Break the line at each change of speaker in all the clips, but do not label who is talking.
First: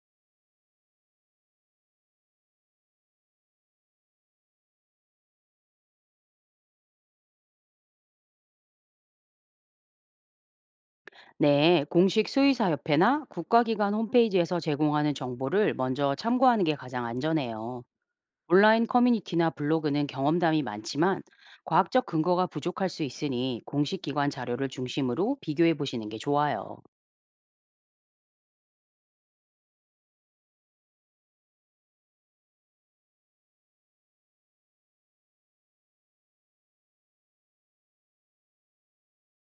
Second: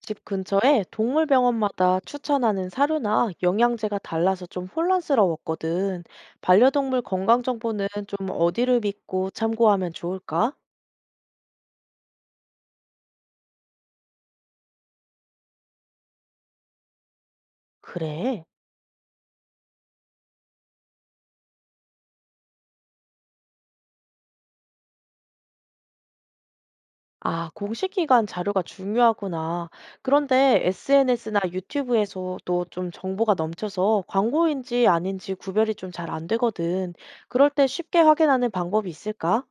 집 근처에 동물병원마다 추천하는 사료나 영양제가 달라서 좀 혼란스러웠거든. 반려동물 건강 정보는 좀 어디를 믿고 참고하면 좋을까?
네, 공식 수의사협회나 국가기관 홈페이지에서 제공하는 정보를 먼저 참고하는 게 가장 안전해요.
그래.
온라인 커뮤니티나 블로그는 경험담이 많지만 과학적 근거가 부족할 수 있으니 공식 기관 자료를 중심으로 비교해 보시는 게 좋아요.
아, 공식 기관 자료가 중요하구나. 그런데 SNS나 유튜브에서도 좀 정보가 넘쳐서 광고인지 아닌지 구별이 좀 잘 안 되거든. 그럴 때 쉽게 확인하는 방법이 있을까?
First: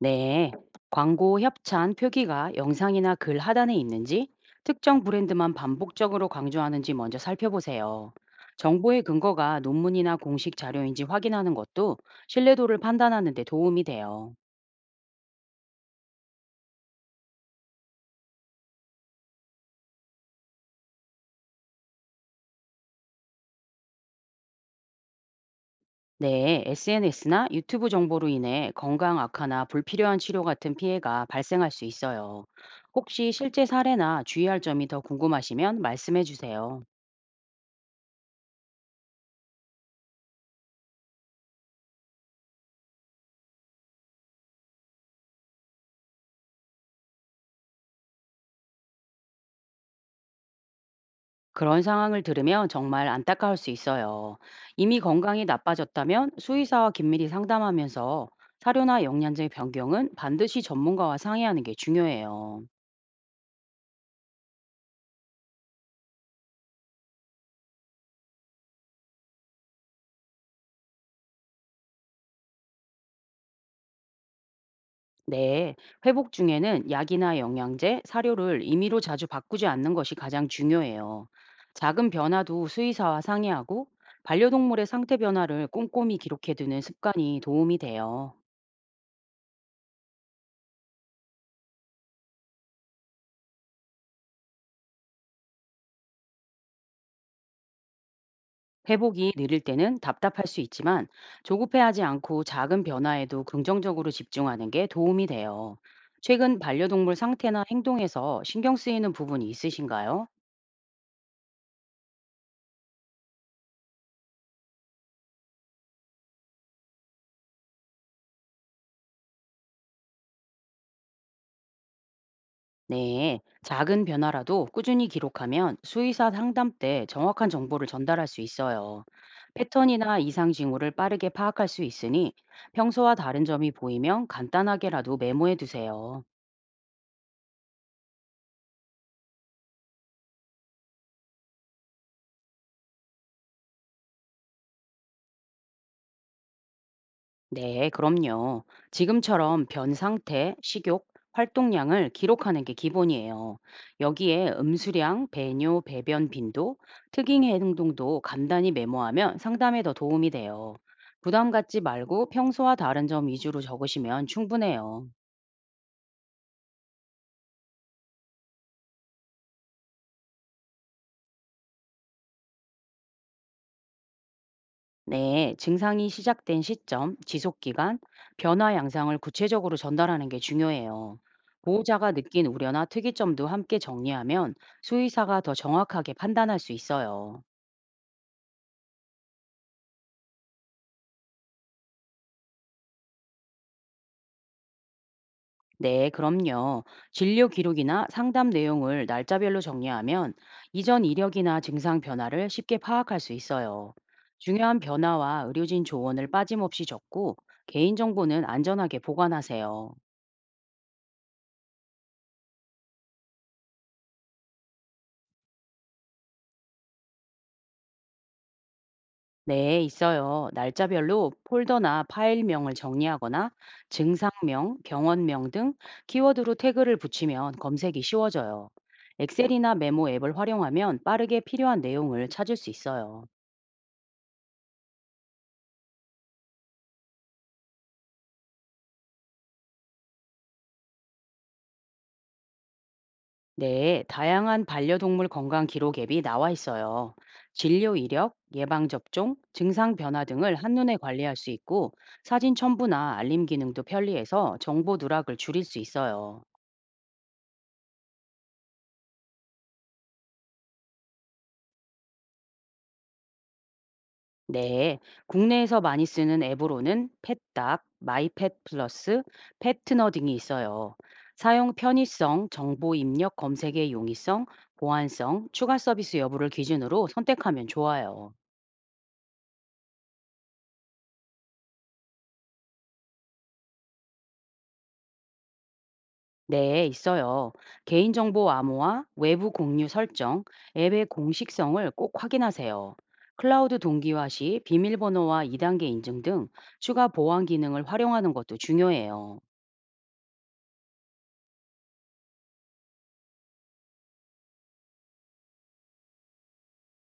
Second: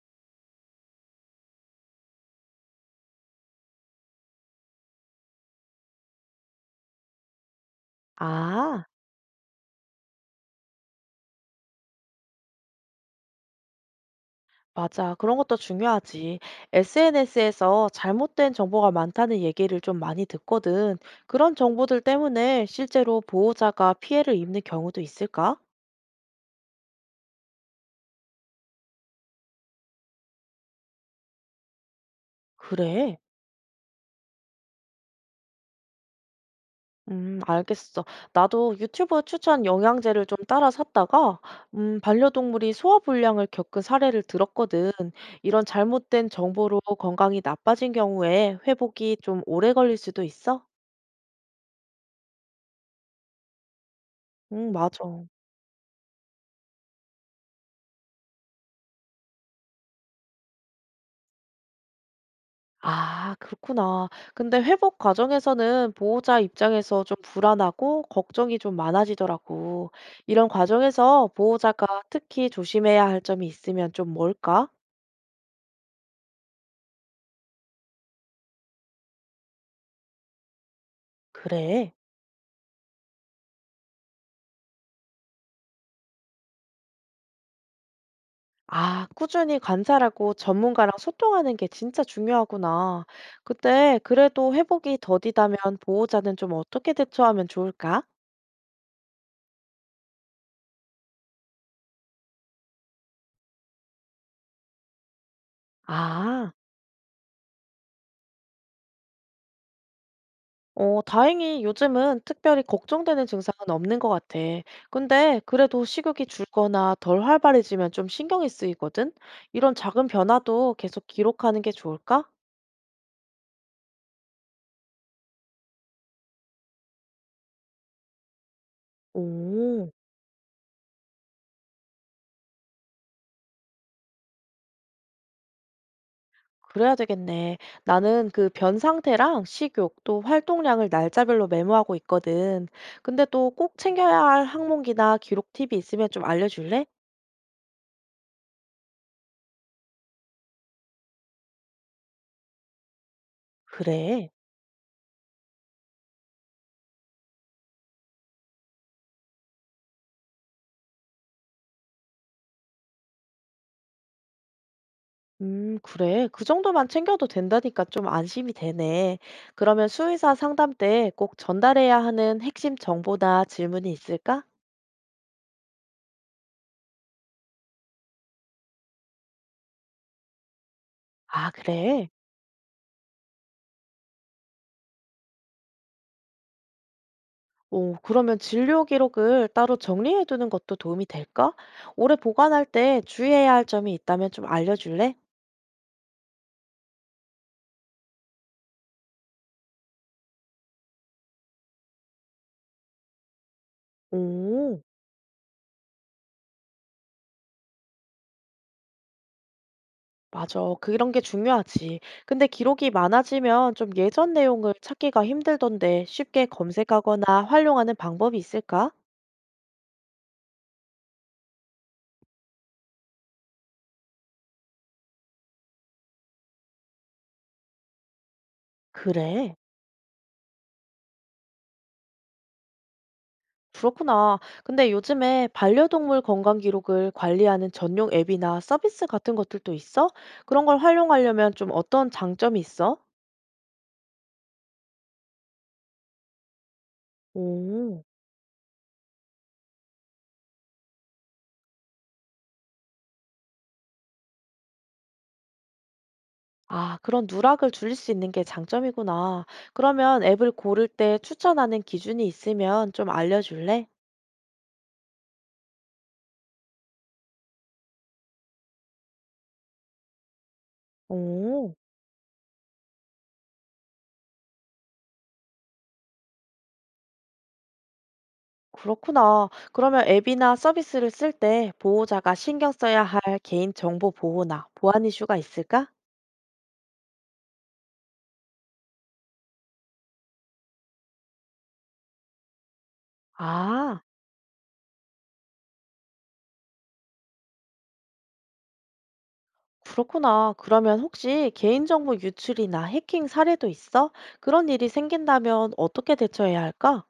네, 광고 협찬 표기가 영상이나 글 하단에 있는지 특정 브랜드만 반복적으로 강조하는지 먼저 살펴보세요.
아.
정보의 근거가 논문이나 공식 자료인지 확인하는 것도 신뢰도를 판단하는 데 도움이 돼요.
맞아. 그런 것도 중요하지. SNS에서 잘못된 정보가 많다는 얘기를 좀 많이 듣거든. 그런 정보들 때문에 실제로 보호자가 피해를 입는 경우도 있을까?
네, SNS나 유튜브 정보로 인해 건강 악화나 불필요한 치료 같은 피해가 발생할 수 있어요.
그래.
혹시 실제 사례나 주의할 점이 더 궁금하시면 말씀해 주세요.
알겠어. 나도 유튜브 추천 영양제를 좀 따라 샀다가, 반려동물이 소화불량을 겪은 사례를 들었거든. 이런 잘못된 정보로 건강이 나빠진 경우에 회복이 좀 오래 걸릴 수도 있어?
그런 상황을 들으면 정말 안타까울 수 있어요.
응,
이미
맞아.
건강이 나빠졌다면 수의사와 긴밀히 상담하면서 사료나 영양제 변경은 반드시 전문가와 상의하는 게 중요해요.
아 그렇구나. 근데 회복 과정에서는 보호자 입장에서 좀 불안하고 걱정이 좀 많아지더라고. 이런 과정에서 보호자가 특히 조심해야 할 점이 있으면 좀 뭘까?
네, 회복 중에는 약이나 영양제, 사료를 임의로 자주 바꾸지 않는 것이 가장 중요해요.
그래.
작은 변화도 수의사와 상의하고 반려동물의 상태 변화를 꼼꼼히 기록해두는 습관이 도움이 돼요.
아, 꾸준히 관찰하고 전문가랑 소통하는 게 진짜 중요하구나. 근데 그래도 회복이 더디다면 보호자는 좀 어떻게 대처하면 좋을까?
회복이 느릴 때는 답답할 수 있지만 조급해하지 않고 작은 변화에도 긍정적으로 집중하는 게 도움이 돼요.
아.
최근 반려동물 상태나 행동에서 신경 쓰이는 부분이 있으신가요?
어, 다행히 요즘은 특별히 걱정되는 증상은 없는 것 같아. 근데 그래도 식욕이 줄거나 덜 활발해지면 좀 신경이 쓰이거든? 이런 작은 변화도 계속 기록하는 게 좋을까?
네, 작은 변화라도 꾸준히 기록하면 수의사 상담 때 정확한 정보를 전달할 수 있어요.
오,
패턴이나 이상 징후를 빠르게 파악할 수 있으니 평소와 다른 점이 보이면 간단하게라도 메모해 두세요.
그래야 되겠네. 나는 그 변 상태랑 식욕 또 활동량을 날짜별로 메모하고 있거든. 근데 또 꼭 챙겨야 할 항목이나 기록 팁이 있으면 좀 알려줄래?
네, 그럼요. 지금처럼 변 상태, 식욕, 활동량을 기록하는 게 기본이에요.
그래.
여기에 음수량, 배뇨, 배변 빈도, 특이 행동도 간단히 메모하면 상담에 더 도움이 돼요. 부담 갖지 말고 평소와 다른 점 위주로 적으시면 충분해요.
그래. 그 정도만 챙겨도 된다니까 좀 안심이 되네. 그러면 수의사 상담 때 꼭 전달해야 하는 핵심 정보나 질문이 있을까?
네, 증상이 시작된 시점, 지속 기간, 변화 양상을 구체적으로 전달하는 게 중요해요.
아, 그래.
보호자가 느낀 우려나 특이점도 함께 정리하면 수의사가 더 정확하게 판단할 수 있어요.
오, 그러면 진료 기록을 따로 정리해 두는 것도 도움이 될까? 오래 보관할 때 주의해야 할 점이 있다면 좀 알려줄래?
네, 그럼요. 진료 기록이나 상담 내용을 날짜별로 정리하면 이전 이력이나 증상 변화를 쉽게 파악할 수 있어요.
오,
중요한 변화와 의료진 조언을 빠짐없이 적고 개인정보는 안전하게 보관하세요.
맞아. 그런 게 중요하지. 근데 기록이 많아지면 좀 예전 내용을 찾기가 힘들던데 쉽게 검색하거나 활용하는 방법이 있을까?
네, 있어요. 날짜별로 폴더나 파일명을 정리하거나 증상명, 병원명 등 키워드로 태그를 붙이면 검색이 쉬워져요.
그래.
엑셀이나 메모 앱을 활용하면 빠르게 필요한 내용을 찾을 수 있어요.
그렇구나. 근데 요즘에 반려동물 건강 기록을 관리하는 전용 앱이나 서비스 같은 것들도 있어? 그런 걸 활용하려면 좀 어떤 장점이 있어?
네, 다양한 반려동물 건강 기록 앱이 나와 있어요. 진료
오,
이력, 예방접종, 증상 변화 등을 한눈에 관리할 수 있고 사진 첨부나 알림 기능도 편리해서 정보 누락을 줄일 수 있어요.
아, 그런 누락을 줄일 수 있는 게 장점이구나. 그러면 앱을 고를 때 추천하는 기준이 있으면 좀 알려줄래?
네, 국내에서 많이 쓰는 앱으로는 펫닥, 마이펫 플러스, 패트너 등이 있어요. 사용
오,
편의성, 정보 입력 검색의 용이성, 보안성, 추가 서비스 여부를 기준으로 선택하면 좋아요.
그렇구나. 그러면 앱이나 서비스를 쓸 때 보호자가 신경 써야 할 개인정보 보호나 보안 이슈가 있을까?
네, 있어요. 개인정보 암호화, 외부 공유 설정, 앱의 공식성을 꼭 확인하세요. 클라우드
아.
동기화 시 비밀번호와 2단계 인증 등 추가 보안 기능을 활용하는 것도 중요해요.
그렇구나. 그러면 혹시 개인정보 유출이나 해킹 사례도 있어? 그런 일이 생긴다면 어떻게 대처해야 할까?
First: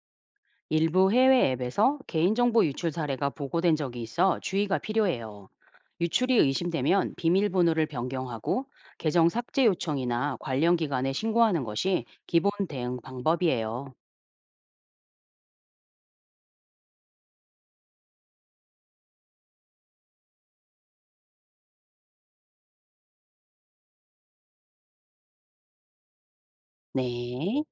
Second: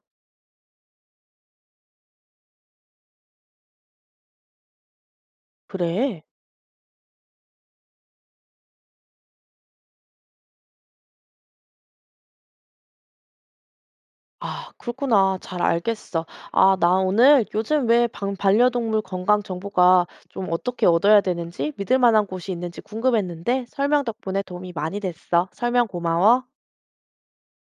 일부 해외 앱에서 개인정보 유출 사례가 보고된 적이 있어 주의가 필요해요.
그래.
유출이 의심되면 비밀번호를 변경하고 계정 삭제 요청이나 관련 기관에 신고하는 것이 기본 대응 방법이에요.
아, 그렇구나. 잘 알겠어. 아, 나 오늘 요즘 왜 반려동물 건강 정보가 좀 어떻게 얻어야 되는지 믿을 만한 곳이 있는지 궁금했는데 설명 덕분에 도움이 많이 됐어. 설명 고마워.
네.